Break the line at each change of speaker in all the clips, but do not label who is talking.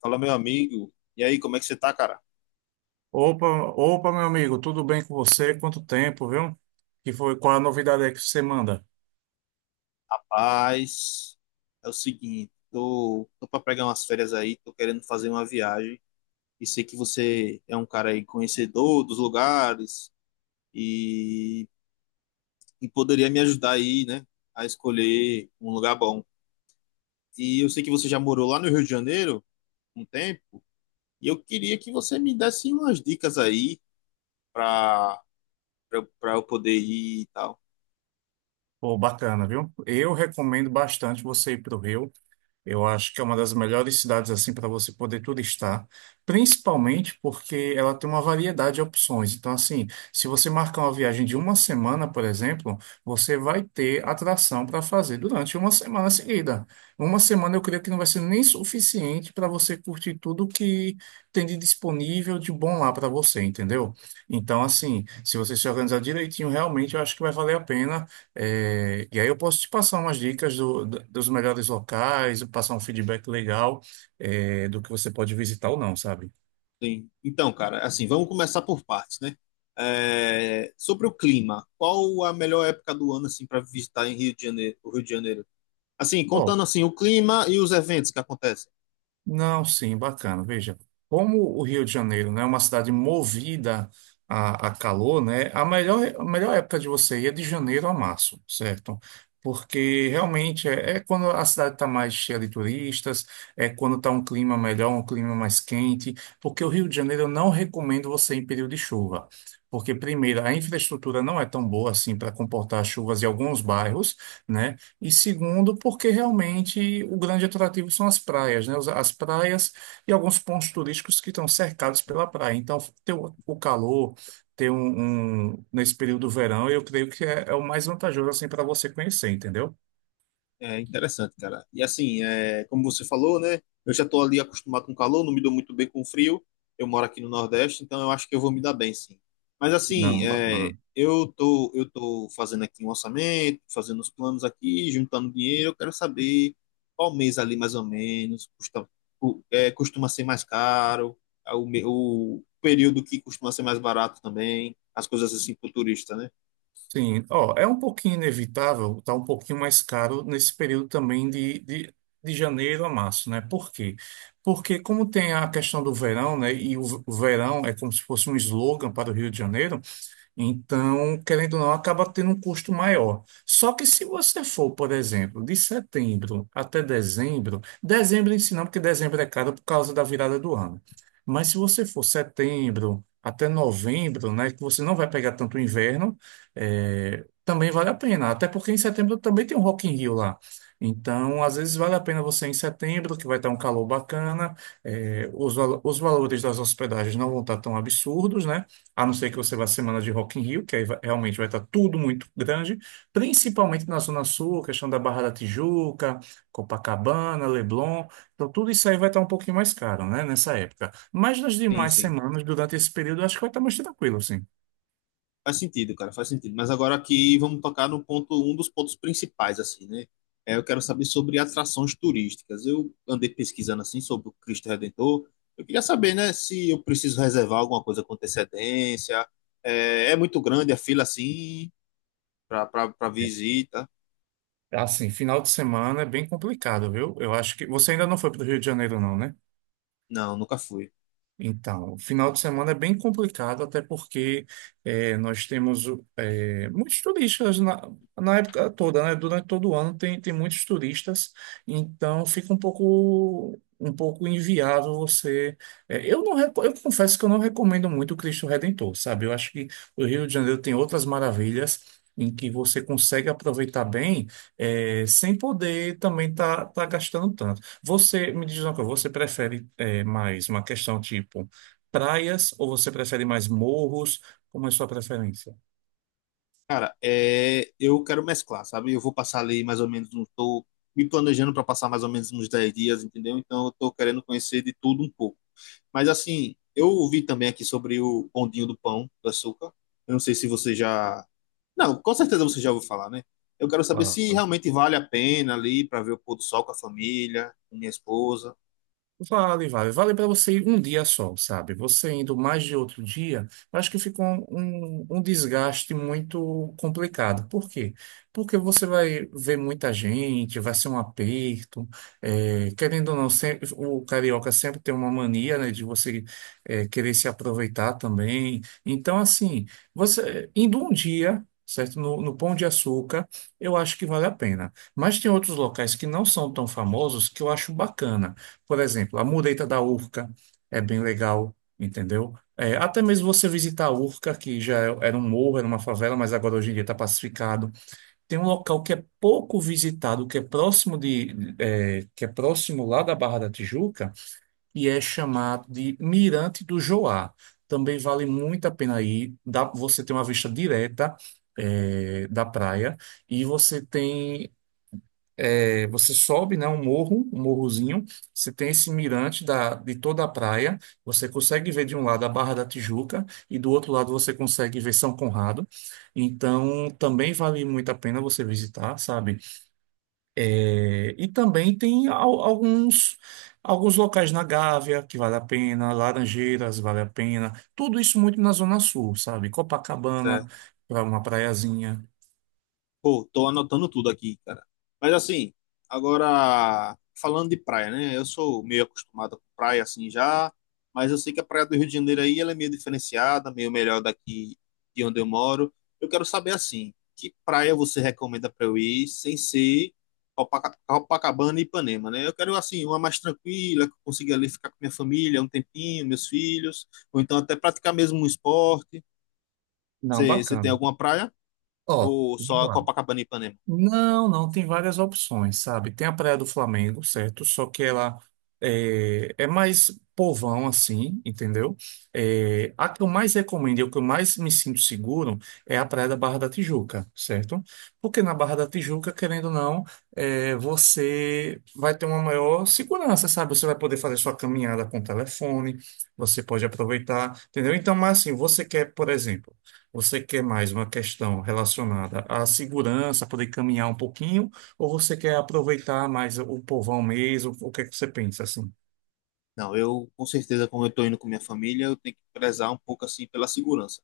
Fala, meu amigo. E aí, como é que você tá, cara?
Opa, opa, meu amigo, tudo bem com você? Quanto tempo, viu? Que foi, qual é a novidade aí que você manda?
Rapaz, é o seguinte, tô pra pegar umas férias aí, tô querendo fazer uma viagem. E sei que você é um cara aí conhecedor dos lugares e, e poderia me ajudar aí, né, a escolher um lugar bom. E eu sei que você já morou lá no Rio de Janeiro um tempo, e eu queria que você me desse umas dicas aí pra, pra eu poder ir e tal.
Pô, bacana, viu? Eu recomendo bastante você ir para o Rio. Eu acho que é uma das melhores cidades assim para você poder turistar, principalmente porque ela tem uma variedade de opções. Então, assim, se você marcar uma viagem de uma semana, por exemplo, você vai ter atração para fazer durante uma semana seguida. Uma semana eu creio que não vai ser nem suficiente para você curtir tudo que tem de disponível de bom lá para você, entendeu? Então, assim, se você se organizar direitinho, realmente eu acho que vai valer a pena. E aí eu posso te passar umas dicas dos melhores locais, passar um feedback legal, do que você pode visitar ou não, sabe?
Sim. Então, cara, assim, vamos começar por partes, né? É, sobre o clima, qual a melhor época do ano assim para visitar em Rio de Janeiro, o Rio de Janeiro? Assim,
Ó,
contando assim o clima e os eventos que acontecem.
não, sim, bacana. Veja, como o Rio de Janeiro, né, é uma cidade movida a calor, né, a melhor época de você ir é de janeiro a março, certo? Porque realmente é quando a cidade está mais cheia de turistas, é quando está um clima melhor, um clima mais quente, porque o Rio de Janeiro eu não recomendo você ir em período de chuva. Porque, primeiro, a infraestrutura não é tão boa assim para comportar chuvas em alguns bairros, né? E segundo, porque realmente o grande atrativo são as praias, né? As praias e alguns pontos turísticos que estão cercados pela praia. Então, ter o calor, ter nesse período do verão, eu creio que é o mais vantajoso assim para você conhecer, entendeu?
É interessante, cara. E assim, é, como você falou, né? Eu já estou ali acostumado com calor, não me dou muito bem com frio. Eu moro aqui no Nordeste, então eu acho que eu vou me dar bem, sim. Mas assim,
Não,
é,
bacana.
eu tô fazendo aqui um orçamento, fazendo os planos aqui, juntando dinheiro. Eu quero saber qual mês ali mais ou menos custa, é, costuma ser mais caro, é, o período que costuma ser mais barato também, as coisas assim pro turista, né?
Sim, ó, é um pouquinho inevitável, tá um pouquinho mais caro nesse período também de janeiro a março, né? Por quê? Porque como tem a questão do verão, né? E o o verão é como se fosse um slogan para o Rio de Janeiro. Então, querendo ou não, acaba tendo um custo maior. Só que se você for, por exemplo, de setembro até dezembro, dezembro em si não, porque dezembro é caro por causa da virada do ano. Mas se você for setembro até novembro, né, que você não vai pegar tanto inverno, também vale a pena. Até porque em setembro também tem um Rock in Rio lá. Então, às vezes vale a pena você ir em setembro, que vai estar um calor bacana, os valores das hospedagens não vão estar tão absurdos, né? A não ser que você vá à semana de Rock in Rio, que aí realmente vai estar tudo muito grande, principalmente na Zona Sul, questão da Barra da Tijuca, Copacabana, Leblon. Então, tudo isso aí vai estar um pouquinho mais caro, né, nessa época. Mas nas
Sim,
demais
sim.
semanas, durante esse período, eu acho que vai estar mais tranquilo, assim.
Faz sentido, cara, faz sentido. Mas agora aqui vamos tocar no ponto, um dos pontos principais, assim, né? É, eu quero saber sobre atrações turísticas. Eu andei pesquisando, assim, sobre o Cristo Redentor. Eu queria saber, né, se eu preciso reservar alguma coisa com antecedência. É, é muito grande a fila, assim, pra visita.
Assim, final de semana é bem complicado, viu? Eu acho que você ainda não foi para o Rio de Janeiro, não, né?
Não, nunca fui.
Então, o final de semana é bem complicado, até porque nós temos muitos turistas na época toda, né? Durante todo o ano tem muitos turistas, então fica um um pouco inviável você. Eh, eu não, eu confesso que eu não recomendo muito o Cristo Redentor, sabe? Eu acho que o Rio de Janeiro tem outras maravilhas. Em que você consegue aproveitar bem, sem poder também estar tá gastando tanto. Você, me diz uma coisa, você prefere mais uma questão tipo praias ou você prefere mais morros? Como é a sua preferência?
Cara, é, eu quero mesclar, sabe? Eu vou passar ali mais ou menos, estou me planejando para passar mais ou menos uns 10 dias, entendeu? Então eu tô querendo conhecer de tudo um pouco. Mas assim, eu ouvi também aqui sobre o bondinho do pão, do açúcar. Eu não sei se você já. Não, com certeza você já ouviu falar, né? Eu quero saber se realmente vale a pena ali para ver o pôr do sol com a família, com minha esposa.
Vale, vale. Vale para você ir um dia só, sabe? Você indo mais de outro dia, eu acho que fica um desgaste muito complicado. Por quê? Porque você vai ver muita gente, vai ser um aperto. É, querendo ou não, sempre, o carioca sempre tem uma mania, né, de querer se aproveitar também. Então, assim, você indo um dia. Certo? No Pão de Açúcar, eu acho que vale a pena. Mas tem outros locais que não são tão famosos que eu acho bacana. Por exemplo, a mureta da Urca é bem legal, entendeu? É, até mesmo você visitar a Urca, que já era um morro, era uma favela, mas agora hoje em dia está pacificado. Tem um local que é pouco visitado, que é que é próximo lá da Barra da Tijuca, e é chamado de Mirante do Joá. Também vale muito a pena ir. Dá, você tem uma vista direta, é, da praia e você tem. Você sobe, né, um morro, um morrozinho, você tem esse mirante de toda a praia, você consegue ver de um lado a Barra da Tijuca e do outro lado você consegue ver São Conrado. Então, também vale muito a pena você visitar, sabe? É, e também tem alguns locais na Gávea que vale a pena, Laranjeiras vale a pena, tudo isso muito na Zona Sul, sabe? Copacabana, para uma praiazinha.
Pô, tô anotando tudo aqui, cara. Mas assim, agora falando de praia, né? Eu sou meio acostumado com praia assim já, mas eu sei que a praia do Rio de Janeiro aí ela é meio diferenciada, meio melhor daqui de onde eu moro. Eu quero saber assim, que praia você recomenda para eu ir sem ser Copacabana e Ipanema, né? Eu quero assim uma mais tranquila, que eu consiga ali ficar com minha família um tempinho, meus filhos, ou então até praticar mesmo um esporte.
Não,
Você tem
bacana.
alguma praia
Ó,
ou
vamos
só
lá.
Copacabana e Ipanema?
Não, não, tem várias opções, sabe? Tem a Praia do Flamengo, certo? Só que ela é mais povão, assim, entendeu? É, a que eu mais recomendo e a que eu mais me sinto seguro é a Praia da Barra da Tijuca, certo? Porque na Barra da Tijuca, querendo ou não, é, você vai ter uma maior segurança, sabe? Você vai poder fazer sua caminhada com o telefone, você pode aproveitar, entendeu? Então, mas assim, você quer, por exemplo. Você quer mais uma questão relacionada à segurança, poder caminhar um pouquinho, ou você quer aproveitar mais o povão mesmo? O que é que você pensa assim?
Não, eu com certeza, como eu tô indo com minha família, eu tenho que prezar um pouco assim pela segurança.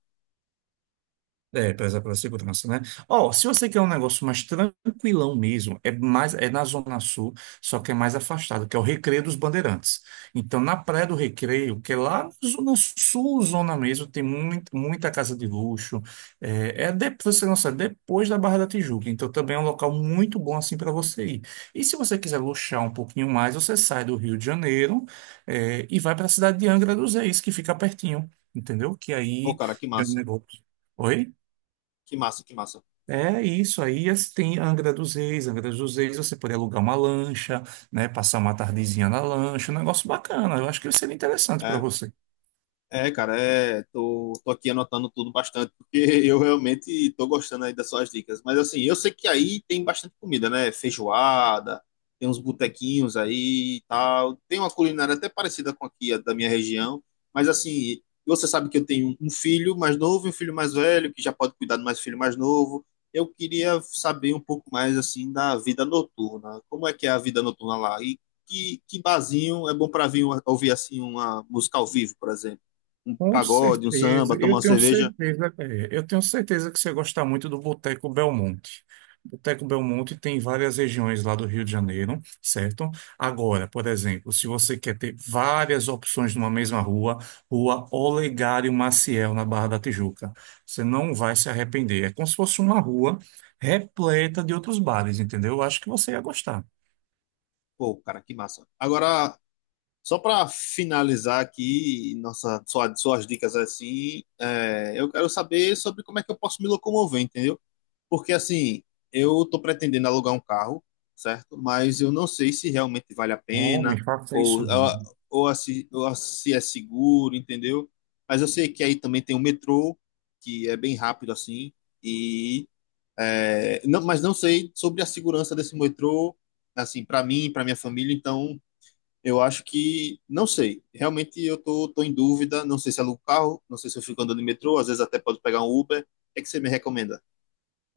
É, prezar pela segurança, né? Ó, se você quer um negócio mais tranquilão mesmo, é mais é na Zona Sul, só que é mais afastado, que é o Recreio dos Bandeirantes. Então, na Praia do Recreio, que é lá na Zona Sul, zona mesmo, tem muito muita casa de luxo. Pra você não sabe, depois da Barra da Tijuca. Então, também é um local muito bom assim para você ir. E se você quiser luxar um pouquinho mais, você sai do Rio de Janeiro, é, e vai para a cidade de Angra dos Reis, que fica pertinho, entendeu? Que
Pô,
aí
cara, que
já é um
massa,
negócio. Oi?
que massa, que massa.
É isso aí, tem Angra dos Reis, você pode alugar uma lancha, né, passar uma tardezinha na lancha, um negócio bacana, eu acho que seria interessante para
É,
você.
é, cara, é, tô aqui anotando tudo bastante, porque eu realmente tô gostando aí das suas dicas. Mas assim, eu sei que aí tem bastante comida, né? Feijoada, tem uns botequinhos aí e tal. Tem uma culinária até parecida com aqui, a da minha região. Mas assim, você sabe que eu tenho um filho mais novo e um filho mais velho, que já pode cuidar do mais filho mais novo. Eu queria saber um pouco mais, assim, da vida noturna. Como é que é a vida noturna lá? E que barzinho é bom para vir ouvir, assim, uma música ao vivo, por exemplo? Um
Com
pagode, um samba,
certeza,
tomar
eu
uma
tenho
cerveja.
certeza, eu tenho certeza que você gosta muito do Boteco Belmonte. Boteco Belmonte tem várias regiões lá do Rio de Janeiro, certo? Agora, por exemplo, se você quer ter várias opções numa mesma rua, Rua Olegário Maciel, na Barra da Tijuca, você não vai se arrepender. É como se fosse uma rua repleta de outros bares, entendeu? Eu acho que você ia gostar.
Pô, cara, que massa. Agora, só para finalizar aqui nossa, suas dicas assim, é, eu quero saber sobre como é que eu posso me locomover, entendeu? Porque assim, eu tô pretendendo alugar um carro, certo? Mas eu não sei se realmente vale a
Homem,
pena
faça isso
ou,
não.
ou se é seguro, entendeu? Mas eu sei que aí também tem o metrô, que é bem rápido assim, e é, não, mas não sei sobre a segurança desse metrô, assim, para mim, para minha família, então eu acho que não sei. Realmente eu tô em dúvida, não sei se alugo carro, não sei se eu fico andando de metrô, às vezes até pode pegar um Uber. O que é que você me recomenda?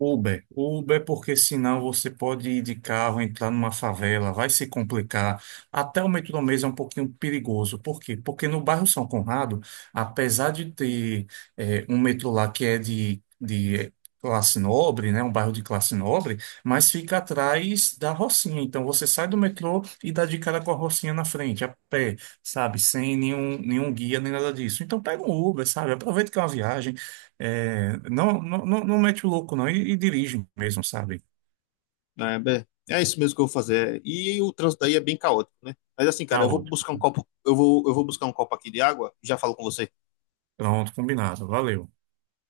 Uber, Uber, porque senão você pode ir de carro, entrar numa favela, vai se complicar. Até o metrô mesmo é um pouquinho perigoso. Por quê? Porque no bairro São Conrado, apesar de ter um metrô lá que é de classe nobre, né, um bairro de classe nobre, mas fica atrás da Rocinha. Então você sai do metrô e dá de cara com a Rocinha na frente, a pé, sabe? Sem nenhum, nenhum guia, nem nada disso. Então pega um Uber, sabe? Aproveita que é uma viagem. É, não, não, não mete o louco, não, e dirige mesmo, sabe?
É, bem, é isso mesmo que eu vou fazer. E o trânsito daí é bem caótico, né? Mas assim, cara,
Tá
eu vou
ótimo.
buscar um copo, eu vou buscar um copo aqui de água, já falo com você.
Pronto, combinado. Valeu.